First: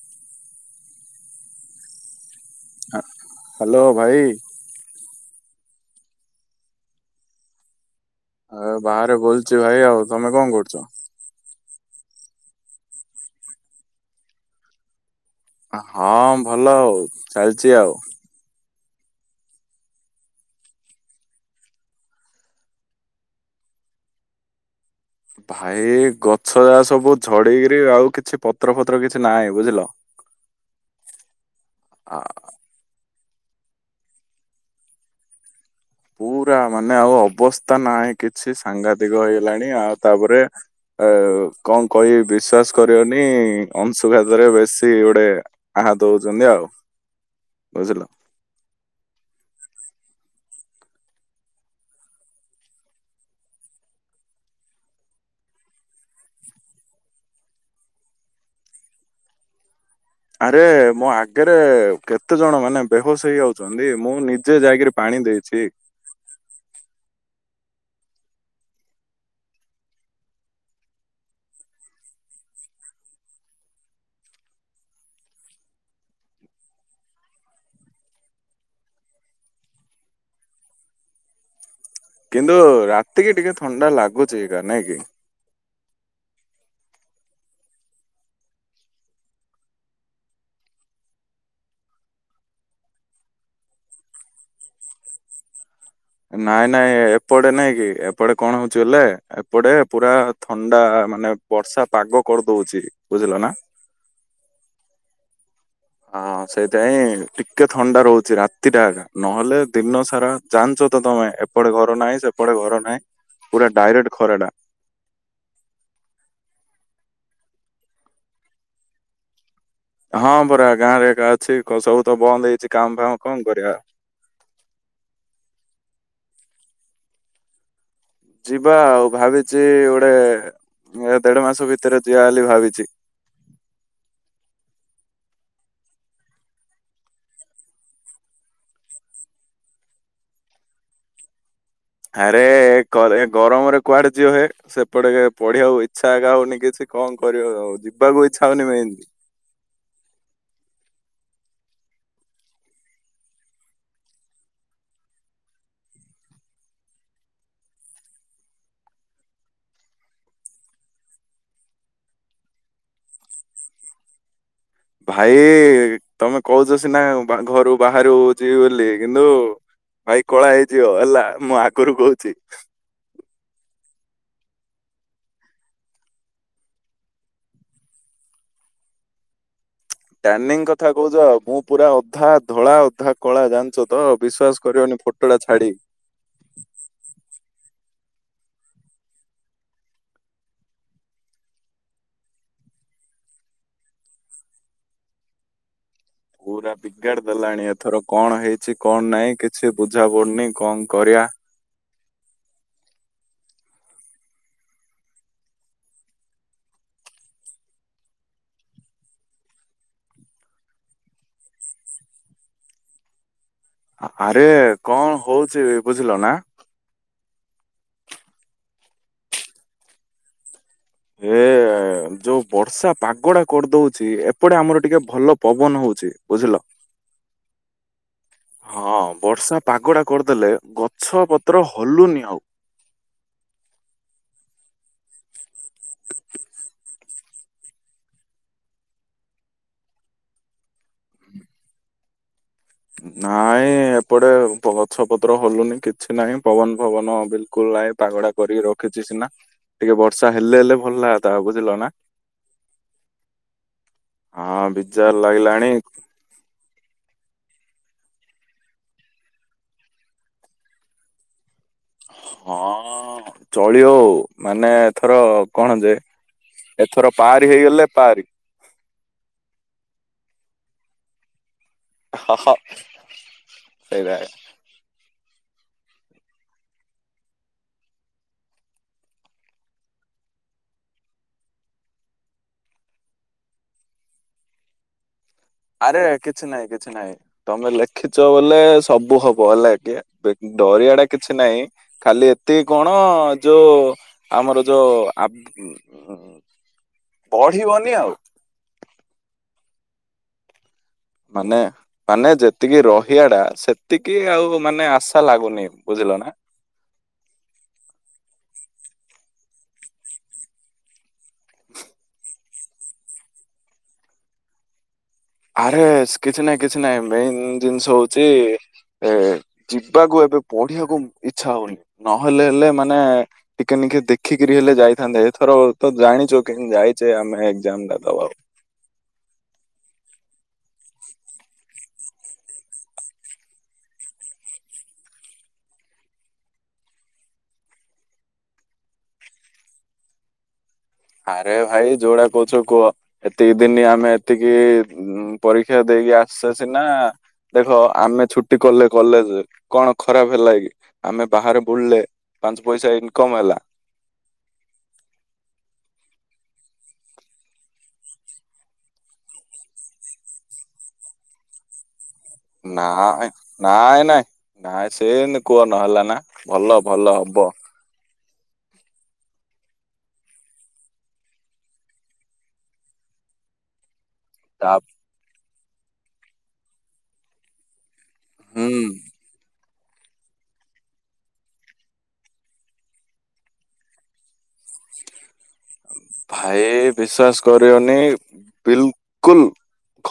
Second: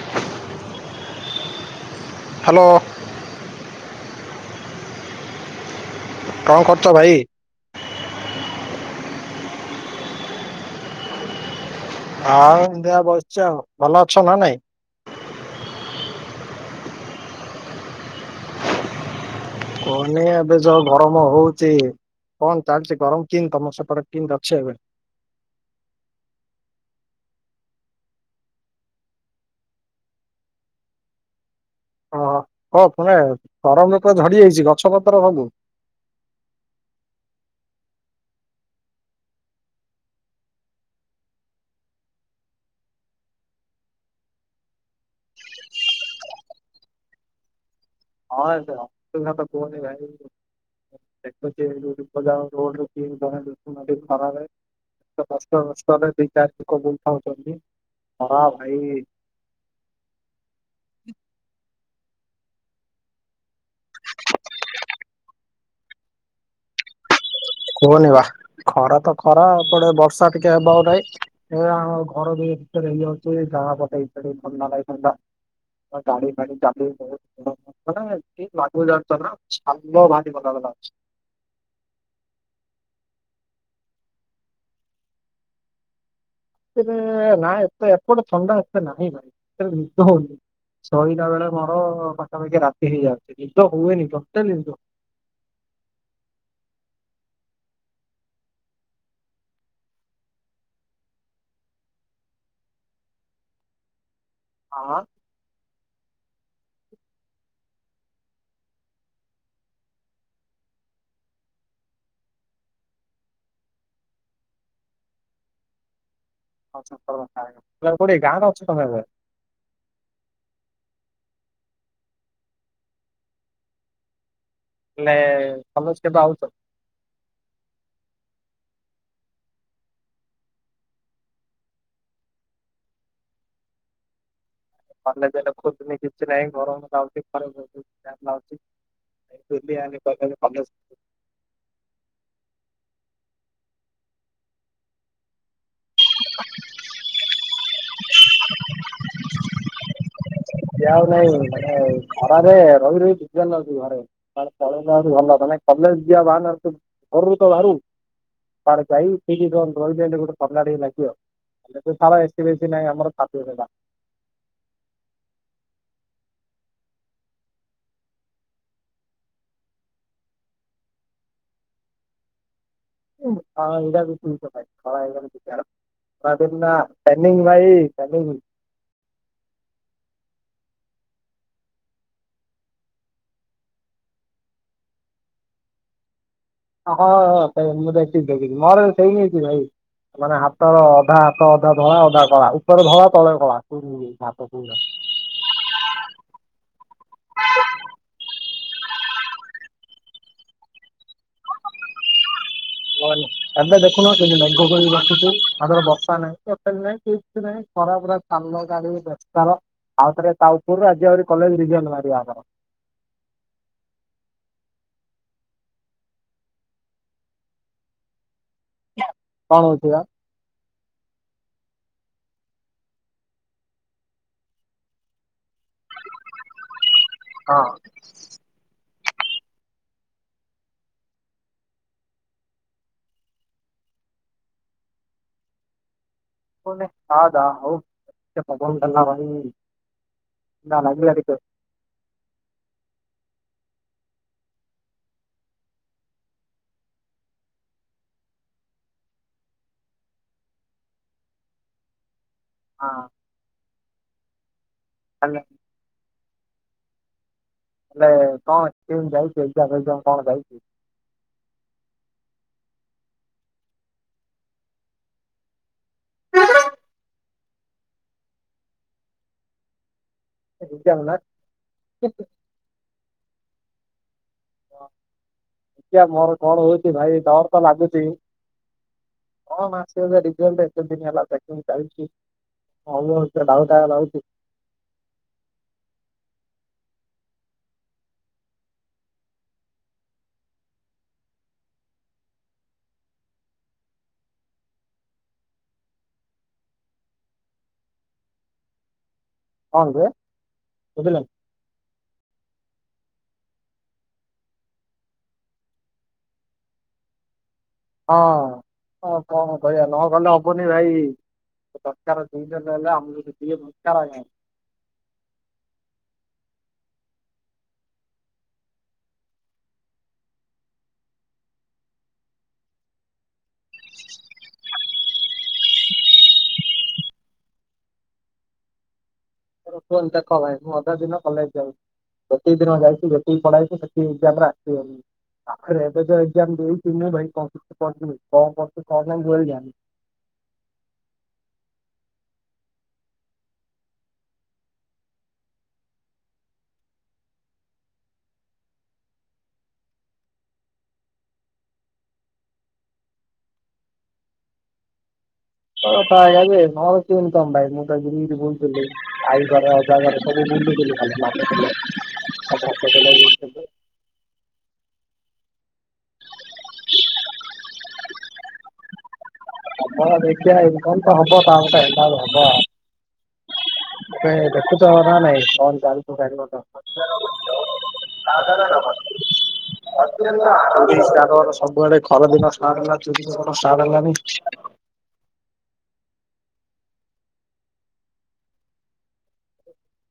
[inaudible] Hello. Hello ଭାଇ। କଣ କରୁଛ ଭାଇ? ଆଉ ବାହାରେ ବଇଛି ଭାଇ ଆଉ ତମେ କଣ କରୁଛ? ହଉ ହେତିଆ ବସିଛି ଆଉ ଭଲ ଅଛ ନା ନାଇଁ? ହଁ ଭଲ ହଉ ଚାଲିଛି ଆଉ। କୁହନି ଏବେ ଯଉ ଗରମ ହଉଛି। କଣ ଚାଲିଛି ଗରମ କିନ୍ ତମ ସେପଟେ କିନ ଅଛି ଏବେ। ଭାଇ ଗଛ ଯାହା ସବୁ ଝଡିକରି ଆଉ କିଛି ପତ୍ର ଫତ୍ର କିଛି ନାହିଁ ବୁଝିଲ। ଆ। [unintelligible] ଗରମ ତେ ଝଡିଯାଇଛି ଗଛ ପତ୍ର ସବୁ। ପୁରା ମାନେ ଆଉ ଅବସ୍ଥା ନାହିଁ କିଛି ସାଂଘାତିକ ହେଇଗଲାଣି ଆଉ ତାପରେ ଆ କଣ କହିବି ବିଶ୍ଵାସ କରିବନି ଅଂଶୁଘାତରେ ବେଶୀ ଗୋଟେ ଆହା ଦଉଛନ୍ତି ଆଉ ବୁଝିଲ। ହଁ ଏବେ ଅଂଶୁଘାତ କୁହନି ଭାଇ। [unintelligible] ଖରା ବେଳେ। କଷ୍ଟ ମଷ୍ଟ ହେଲେ ଦି ଚାରି ଲୋକ ବୁଲଥାଉଛନ୍ତି ଖରା ଭାଇ ଆରେ ମୋ ଆଗରେ କେତେ ଜଣ ମାନେ ବେହୋସ ହେଇଯାଉ ଛନ୍ତି ମୁଁ ନିଜେ ଯାଇକିରି ପାଣି ଦେଇଛି। କୁହନି ବା ଖରା ତ ଖରା ଏପଟେ ବର୍ଷା ଟିକେ ହେବାକୁ ନାଇଁ। ଏ ଆମ ଘର ଯାଇ ଭିତରେ ହେଇଯାଉଛି ଜାଳ ପକେଇ [unintelligible] ଥଣ୍ଡା ଲଗିଥାଆନ୍ତା। ହଁ ଗାଡ଼ି ଫାଡି ଚାଲି [unintelligible] [unintelligible] କିନ୍ତୁ ରାତିକି ଟିକେ ଥଣ୍ଡା ଲାଗୁଛି ଏକା ନାଇଁ କି। ତିରେ ନାଁ ଏତେ ଏପଟେ ଥଣ୍ଡା ଏତେ ନାହିଁ [inaudible] ନିଦ ହଉନି। ଶୋଇଲା ବେଳେ ମୋର ପାଖାପାଖି ରାତି ହେଇଯାଉଛି ନିଦ ହୁଏନି ଟୋଟାଲି ନିଦ। ନାଇଁ ନାଇଁ ଏପଟେ ନାଇଁ କି ଏପଟେ କଣ ହଉଛି ହେଲେ ଏପଟେ ପୁରା ଥଣ୍ଡା ମାନେ। ବର୍ଷା ପାଗ କରିଦଉଛି ବୁଝିଲ ନା। ହଁ। ହଁ ସେଇଥିପାଇଁ ଟିକେ ଥଣ୍ଡା ରହୁଛି ରାତିଟା ଏକା ନହେଲେ ଦିନ ସାରା। ଜାଣିଛ ତ ତମେ ଏପଟେ ଘର ନାହିଁ ସେପଟେ ଘର ନାହିଁ ପୁରା ଡାଇରେକ୍ଟ ଖରା ଟା। [inaudible] କଉଠି ଗାଁ ରେ ଅଛ ତମେ ଏବେ? ହଁ ପରା ଗାଁରେ ଏକା ଅଛି କ ସବୁ ତ ବନ୍ଦ ହେଇଛି କାମ ଫାମ କଣ କରିବା। ହେଲେ ସମସ୍ କେବେ ଆଉଛ? ଯିବା ଆଉ ଭାବିଛି ଗୋଟେ ଉଁ ଦେଢ ମାସ ଭିତରେ ଯିବା ବୋଲି ଭାବିଛି। କଲେଜ ହେଲେ ଖୋଲୁନି କିଛି ନାହିଁ ଗରମ ଲାଗୁଚି [inaudible] [inaudible] କଲେଜ ଆରେ ଗରେ ଏ ଗରମରେ କୁଆଡେ ଯିବ ହେ ସେପଟେ ପଢି ହବ ଇଚ୍ଛା ଏକା ହଉନି କିଛି କଣ କରିବ ଆଉ ଯିବାକୁ ଇଚ୍ଛା ହଉନି ମେନଲି। ସିଏ ଆଉ ନାଇଁ ମାନେ ଖରାରେ ରହି ରହି [unintelligible] ନାଗୁଚି ଘରେ। କୁଆଡେ ପଳେଇଲେ ଆହୁରି ଭଲ ମାନେ କଲେଜ ଯିବା ବାହାନାରେ ତୁ ଘରୁ ତ ବାହାରୁ। କୁଆଡେ ଯାଇ କିଛି ସମୟ ରହିଲେ ହେଲେ [unintelligible] ଥଣ୍ଡା ଟିକେ ଲାଗିବ। [unintelligible] ଏ ସି ଫେ ସି ନାହିଁ ଆମର [unintelligible] ଭାଇ ତମେ କହୁଛ ସିନା ବା ଘରୁ ବାହାରୁ ଯିବି ବୋଲି କିନ୍ତୁ। ଭାଇ କଳା ହେଇଯିବ ହେଲା ମୁଁ ଆଗରୁ କହୁଛି। [unintelligible] କଳା ହେଇଗଲେ [unintelligible] [inaudible] ଟ୍ୟାନିଙ୍ଗ ଭାଇ ଟ୍ୟାନିଙ୍ଗ। ଟ୍ୟାନିଙ୍ଗ କଥା କହୁଚ ମୁଁ ପୁରା ଅଧା ଧଳା, ଅଧା କଳା ଜାଣିଛ ତ ବିଶ୍ଵାସ କରିବନି ଫ ଟ ଟା ଛାଡି ଅ ହ [unintelligible] ମୁଁ ଦେଖିଛି ଦେଖିଛିି ମୋର ବି ସେମ [unintelligible] ଭାଇ। ମାନେ ହାତର ଅଧା ହାତ ଅଧା ଧଳା, ଅଧା କଳା ଉପର ଧଳା, ତଳେ କଳା ଉଁ ଉଁ ମୋ ହାତ [unintelligible] ପୁରା ବିଗାଡି ଦେଲାଣି ଏଥର କଣ ହେଇଚି କଣ ନାଇଁ କିଛି ବୁଝା ପଡୁନି କଣ କରିଆ। [unintelligible] ଏବେ ଦେଖୁନ [unintelligible] ମେଘ ପରି ଭାସୁଛି [unintelligible] ବର୍ଷା ନାହିଁ ଟୋଟାଲ ନାହିଁ କିଛି ନାହିଁ ଖରା ପୁରା। ଆମ ଗାଡି ବେପାର ଆଉ ଥରେ ତା ଉପରୁ [inaudible] ଆମର। ଆ-ଆରେ କଣ ହଉଚି ବୁଝିଲ ନା। କଣ ହଉଚି ବା? ଏ [inaudible] ଯୋଉ ବର୍ଷା ପାଗ ଟା କରିଦଉଚି ଏପଟେ ଆମର ଟିକେ ଭଲ ପବନ ହଉଚି ବୁଝିଲ। ହଁ। ହଁ ବର୍ଷା ପାଗ ଟା କରିଦେଲେ ଗଛ ପତ୍ର ହଲୁନି ଆଉ। [unintelligible] ହଉ ଏ ପବନ ଦେଲା ଭାଈ ନା ନା ଯିବା ଦେଖିବା ନାଇଁ ଏପଟେ ପ ଗଛ, ପତ୍ର ହଲୁନି କିଛି ନାଇଁ ପବନ ଫବନ ବିଲକୁଲ ନାଇଁ ପାଗ ଟା। କରିକି ରଖିଛି ସିନା ଟିକେ ବର୍ଷା ହେଲେ ହେଲେ ଭଲ ଲାଗତା ବୁଝିଲ ନା। ହଁ। ହଁ ବିଜାର ହେଲେ ଲାଗିଲାଣି ହେଲେ କଣ ସ୍କୁଲ୍ ଯାଇଚି ଏଗ୍ଜାମ୍ ଫେଗ୍ଜାମ୍ କଣ ଯାଇଚି? ହଁ ଚଳିବଉ, ମାନେ ଏଥର କଣ ଯେ ଏଥର ପାରି ହେଇଗଲେ, ତାରି। ଯାଉନା ଅହ ସେରା ଦେଖିଆ ମୋର କଣ ହଉଚି ଭାଇ, ଡରତ ଲାଗୁଚି। କଣ ଆସିବ ରିଜେଲ୍ଟେ ଏତେଦିନି ହେଲା ଚେକିଗ୍ ଚାଲିଚି। ହଁ ମୁ [unintelligible] ଆରେ କିଛି ନାଇଁ, କିଛି ନାଇଁ। ନାଇଁ ତମେ ଲେଖିଛ ବୋଲେ ସବୁ ହବ ହେଲାକି କେ ଡରିଆଟା କିଛି ନାହିଁ। ଖାଲି ଏତିକି କଣ, ଯୋଉ ଆମର ଯୋଉ ଆ [inaudible] ପଢିବନି ଆଉ। ହଁଯେ ବୁଝିଲକି? ମାନେ ମାନେ ଯେତିକି ରହିବାଟା ସେତିକି ଆଉ ମାନେ ଆଶା ଲାଗୁନି ବୁଝିଲନା? ହଁ, ଆଉ କଣ କରିବା ନଗଲେ ହବନି ଭାଇ। ତସରକାର ଦୁଇଟା ନହେଲେ, ଆମକୁ ସେତିକି ଦରକାର୍ ହବ। ଆରେ ସେ କିଛି ନାଇଁ କିଛି ନାଇଁ, ମେନ୍ ଜିନିଷ ହଉଚି ଏ ଯିବାକୁ ଏବେ ପଢିବାକୁ ଇଚ୍ଛା ହଉନି ନହେଲେ ହେଲେ ମାନେ ଟିକେ ନିିକେ ଦେଖିକିରି ହେଲେ ଯାଇଥାନ୍ତେ, ଏଥରତ ଜାଣିଚ କେମିତି ଯାଇଚେ ଆମେ ଏଗ୍ଜାମ୍ ଟା ଦବାକୁ ଆଉ। ତାର ଫୋନଟା କହ ଭାଇ, ମୁଁ ଅଧା ଦିନ କଲେଜ୍ ଯାଉଚି। ପ୍ରତିଦିନ ଯାଇଚି, ଯେତିକି ପଢ଼ା ଯାଇଚି ସେତିକି ଏଗ୍ଜାମ୍ ଏଗ୍ଜାମ୍ ଆସିବନି। ଆଖରେ ଏବେତ ଏଗ୍ଜାମ୍ ଦେଇଥିଲ ଭାଇ କମ୍ପୁଟର କଁ କରୁଚି କଁ ନାଇଁ ମୁଟୋଟାଲି ଜାଣିନ। ଆରେ ଭାଇ ଯୋଉଡ଼ା କୋହୁଚ କୁହ। ଏତିକି ଦିନି ଆମେ ଏତିକି ପରୀକ୍ଷା ଦେଇ ଆସିଛେ ସିନା ଦେଖ ଆମେ ଛୁଟି ଖୋଲିଲେ କଲେଜ୍ କଣ ଖରାପ ହେଲାକି ଆମେ ବାହାରେ ବୁଲିଲେ ପାଞ୍ଚ ପଇସା ଇନକମ୍ ହେଲା‌ [unintelligible] ହଁ ମୁଁ ତିରି କହୁଥିଲି ମୁତ ଯିମି [unintelligible] ଆଈ ଘର ଅଜା ଘର ସୁବୁ ବୁଲୁଥିଲି ଖାଲି [unintelligible] ଦେଲେ ନା--ଇଁ, ନାଇଁ ନାଇଁ। ନାଇଁ ସେନିତି କୁହ ନହେଲାନା ଭଲ ଭଲ ହବ। ଆପଣ ଦେଖିଆ ଇନକମତ ହବ ତ ଗୋଟେ ହେଲେ ହବ। ତମେ ତା ଦେଖୁଚନା ନାଇଁ କଣ ଚାଲିଚି ଗାଡ଼ି ମଟର [unintelligible] ହୁଁ ପୁରୀ ଷ୍ଟାଷ୍ଟ ହବ ତସବୁ ଆଡ଼େ ଖରା ଷ୍ଟାର୍ଟ ହେଲା ଭାଇ ବିଶ୍ଵାସ କରିବନି ବିଲକୁଲ୍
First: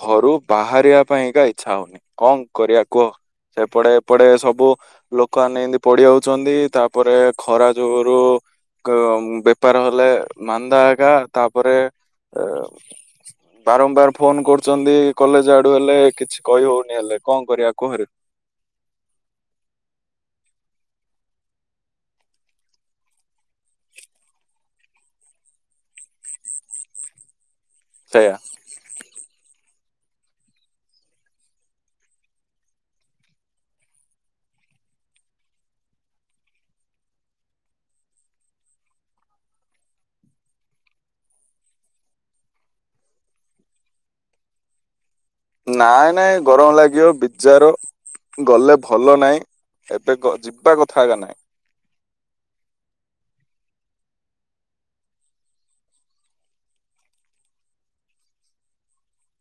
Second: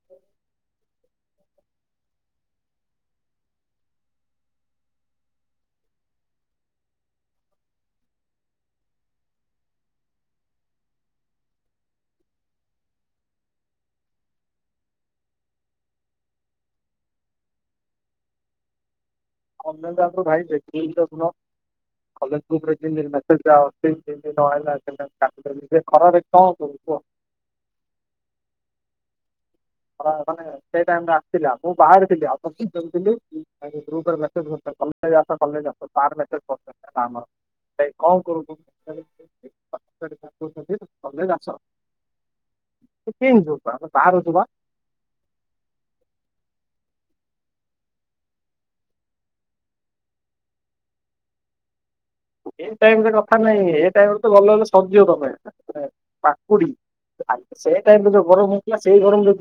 ଘରୁ ବାହାରିବା ପାଇଁକା ଇଚ୍ଛା ହଉନି କଣ କରିବା କୁହ। ସେପଟେ ଏପଟେ ସବୁ ଲୋକମାନେ ଏମିତି ପଡ଼ି ହାଉଛନ୍ତି ତାପରେ ଖରା ଯୋଗରୁ ବେପାର ହେଲେ ମାନ୍ଦ ହେ ଏକା ତାପରେ [inaudible] ବାରମ୍ବାର ଫୋନ୍ କରୁଚନ୍ତି କଲେଜ୍ ଆଡ଼ୁ ହେଲେ କିଛି କହିହଉନି ହେଲେ କଣ କରିବା କୁହରେ? [unintelligible] [unintelligible] ସେଇଆ। ମାନେ ସେଇ ଟାଇମରେ ଆସିଥିଲା। ମୁଁ ବାହାରିଥିଲି ଆଉ [unintelligible] [unintelligible] [unintelligible] ତୁ କୀନ୍ତି ଯିବୁ [unintelligible] ନାଇଁ ନାଇଁ ଗରମ ଲାଗିବ ବିଜାର ଗଲେ ଭଲ ନାଇ ଏବେ ଯିବା କଥା ହେକା ନାହିଁ। ଏଇ ଟାଇମରେ କଥା ନାହିଁ ଏ ଟାଇମରେ ତ ଭଲ ହେଲେ ସଜିବ ତମେ ପାକୁଡି। ଆ ସେ ଟାଇମରେ ଯୋଉ ଗରମ ହଉଥିଲା। ସେଇ ଗରମରେ [unintelligible]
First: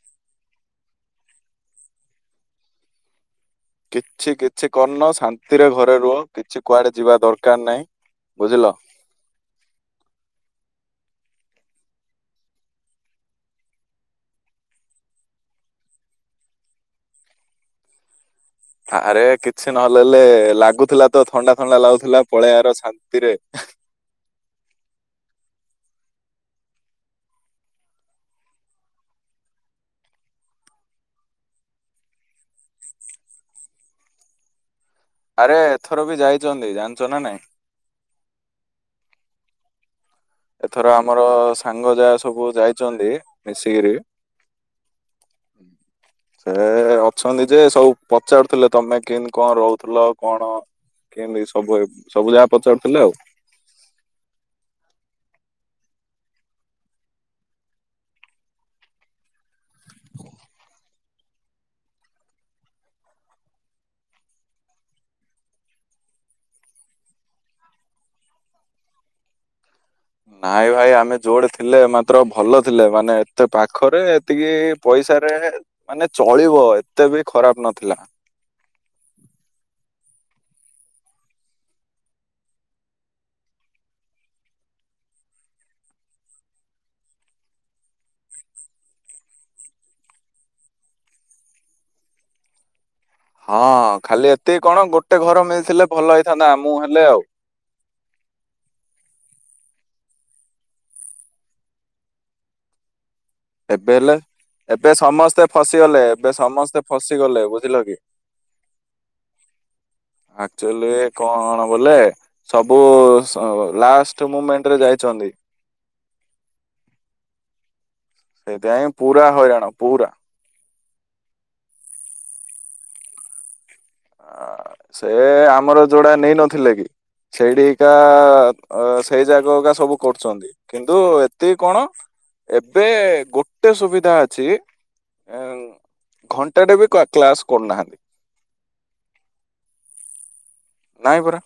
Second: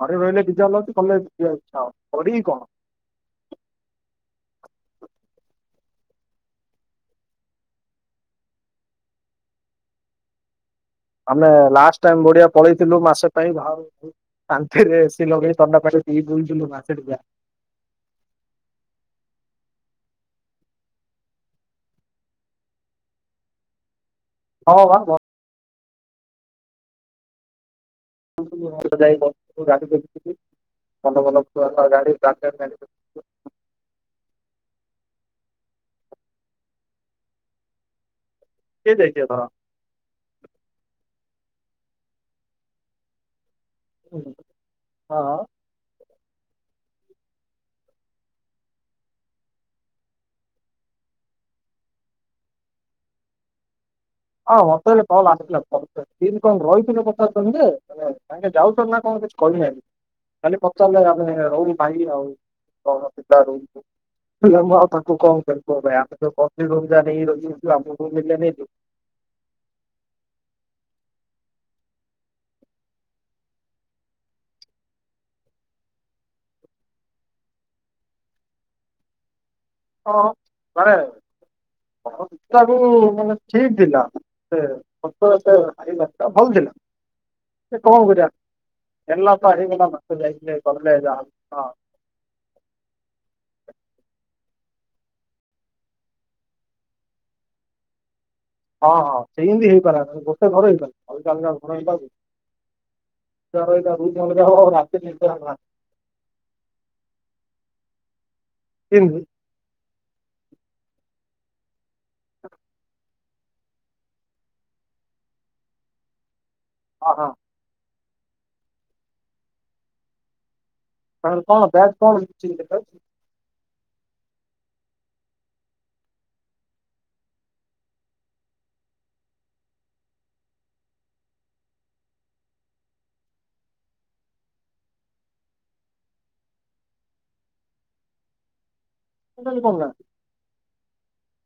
ଘରେ ରହିଲେ ବିଯାର ଲାଗୁଚି। କଲେଜ ଯିବାକୁ ଇଚ୍ଛା ହଉନି କରିବି କଣ? କିଛି କିଛି କରନ ଶାନ୍ତିରେ ଘରେ ରୁହ କିଛି କୁଆଡେ ଯିବା ଦରକାର ନାହିଁ ବୁଝିଲ। ଆମେ ଲାଷ୍ଟ ଟାଇମ ବଡିିଆ ପଳେଇଥିଲୁ ମାସେ ପାଇଁ ଭାରକୁ। କାନ୍ଥିରେ ଏସି ଲଗେଇ ଥଣ୍ଡା ପାରେ ପି ବୁଲିଥିଲୁ ମାସେ ଟିକା। ଆରେ କିଛି ନହେଲେଲେ ଲାଗୁଥିଲା ତ ଥଣ୍ଡା ଥଣ୍ଡା ଲାଗୁଥିଲା ପଳେଇବାର ଶାନ୍ତିରେ। ହଉ ବା ବ [unintelligible] ଆରେ ଏଥର ବି ଯାଇଛନ୍ତି ଜାଣିଛ ନା ନାଇଁ। କିଏ ଯାଇଚି ଏଥର? ଏଥର ଆମର ସାଙ୍ଗ ଯାହା ସବୁ ଯାଇଛନ୍ତି ମିଶିକିରି। ହଁ ହଁ। ସେ ଅଛନ୍ତି ଯେ ସବୁ ପଚାରୁଥିଲେ ତମେ କେମତି କଣ ରହୁଥିଲ କଣ? କେମତି ସବୁ ସବୁ ଯାକ ପଚାରୁଥିଲେ ଆଉ। [unintelligible] କିନ୍ତୀ କଣ ରହିଥିଲେ ପଚାରୁଛନ୍ତି ଯେ ହେଲେ ତାଙ୍କେ ଯାଉଛନ୍ତି ନା କଣ କିଛି କହିନାହାନ୍ତି। ଖାଲି ପଚାରିଲେ ଆମେ ରହୁନୁ ଭାଇ ଆଉ କଣ ପିଲା ରହୁଛୁ। ହେଲେ ମୁଁ ଆଉ ତାଙ୍କୁ କଣ କହିବା [unintelligible] ନାଇଁ ଭାଇ ଆମେ ଯୋଉଡେ ଥିଲେ ମାତ୍ର ଭଲ ଥିଲେ ମାନେ ଏତେ ପାଖରେ ଏତିକି ପଇସାରେ ମାନେ ଚଳିବ ଏତେ ବି ଖରାପ ନଥିଲା। ହଁ ମାନେ ଘଣ୍ଟାକୁ ମାନେ ଠିକ୍ ଥିଲା। [unintelligible] ସେ କଣ କରିବା ହେଲା ତ ହେଇଗଲା [unintelligible] ହଁ ଖାଲି ଏତିକି କଣ ଗୋଟେ ଘର ମିଳିି ଥିଲି ଭଲ ହେଇଥାନ୍ତା ଆମୁକୁ ହେଲେ ଆଉ। ହଁ ହଁ ସେଇମିତି ହେଇପାରେ ଗୋଟେ ଘର ହେଇପାରେ ଅଲଗା ଅଲଗା ଘର ହେଇଯାଉଚି। [unintelligible] ଫସି ଗଲେ ଏବେ ସମସ୍ତେ ଫସି ଗଲେ ବୁଝିଲ କି [unintelligible] ଆକଚୁଲି କଣ ବୋଲେ? ସବୁ ସ ଲାଷ୍ଟ ମୁମେଣ୍ଟରେ ଯାଇଛନ୍ତି। ହଁ ହଁ। ସେଇଥିପାଇଁ ପୁରା ହଇରାଣ ପୁରା। ତା କଣ ବ୍ୟାଜ୍ କଣ [unintelligible] ସେ ଆମର ଯୋଉଡା ନେଇ ନଥିଲେ କି? ସେଇଠିକା ଅ ସେଇ ଜାଗା ଅକା ସବୁ କରୁଛନ୍ତି। କିନ୍ତୁ ଏତିକି କଣ ଏବେ ଗୋଟେ ସୁବିଧା ଅଛି। ଘଣ୍ଟାଟେ ବି କ୍ଲାସ କରୁନାହାନ୍ତି। ଟୋଟାଲି କରୁନା। ନାଇଁ ପରା।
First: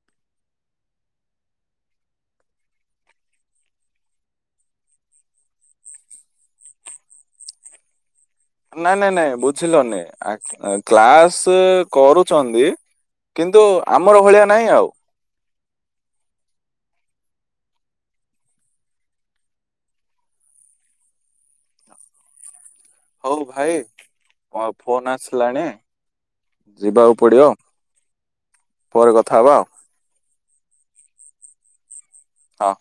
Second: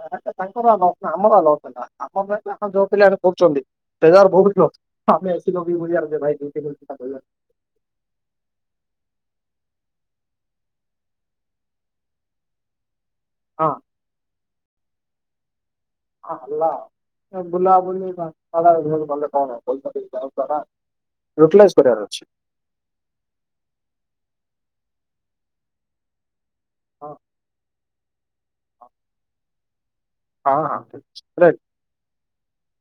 ଆ ତାଙ୍କର ଆଲୋଚନା ଆମର ଆଲୋଚନା ଆମ ପାଇଁ ତାଙ୍କଯୋଉପିଲାରେ କରୁଚନ୍ତି। ତଜାର ବହୁ କିିଲ [unintelligible] ଆମ ଏ ଭ। ନାଇଁ ନାଇଁ ନାଇଁ ବୁଝିଲନି କ୍ଲାସେ କରୁଚନ୍ତି। କିନ୍ତୁ ହଁ ଆମର ଭଳିଆ ନାହିଁ ଆଉ। ହଁ ହେଲା ଆଉ ବୁଲାବୁଲି ବାଦସାଳାଏରିଏଲ କଲେ କଣ ହେବ। ପଇସା ଦେଇ କିଣୁଚନା। ୟୁଟିଲାଇଜ୍ କରିବାର ଅଛି। ହଉ ଭାଇ ମୋ ଫୋନ ଆସିଲାଣି। ହଁ ଯିବାକୁ ପଡିବ। ପରେ କଥା ହେବା ଆଉ। ହଁ ହଁ ବ୍ରେକ। ହଁ।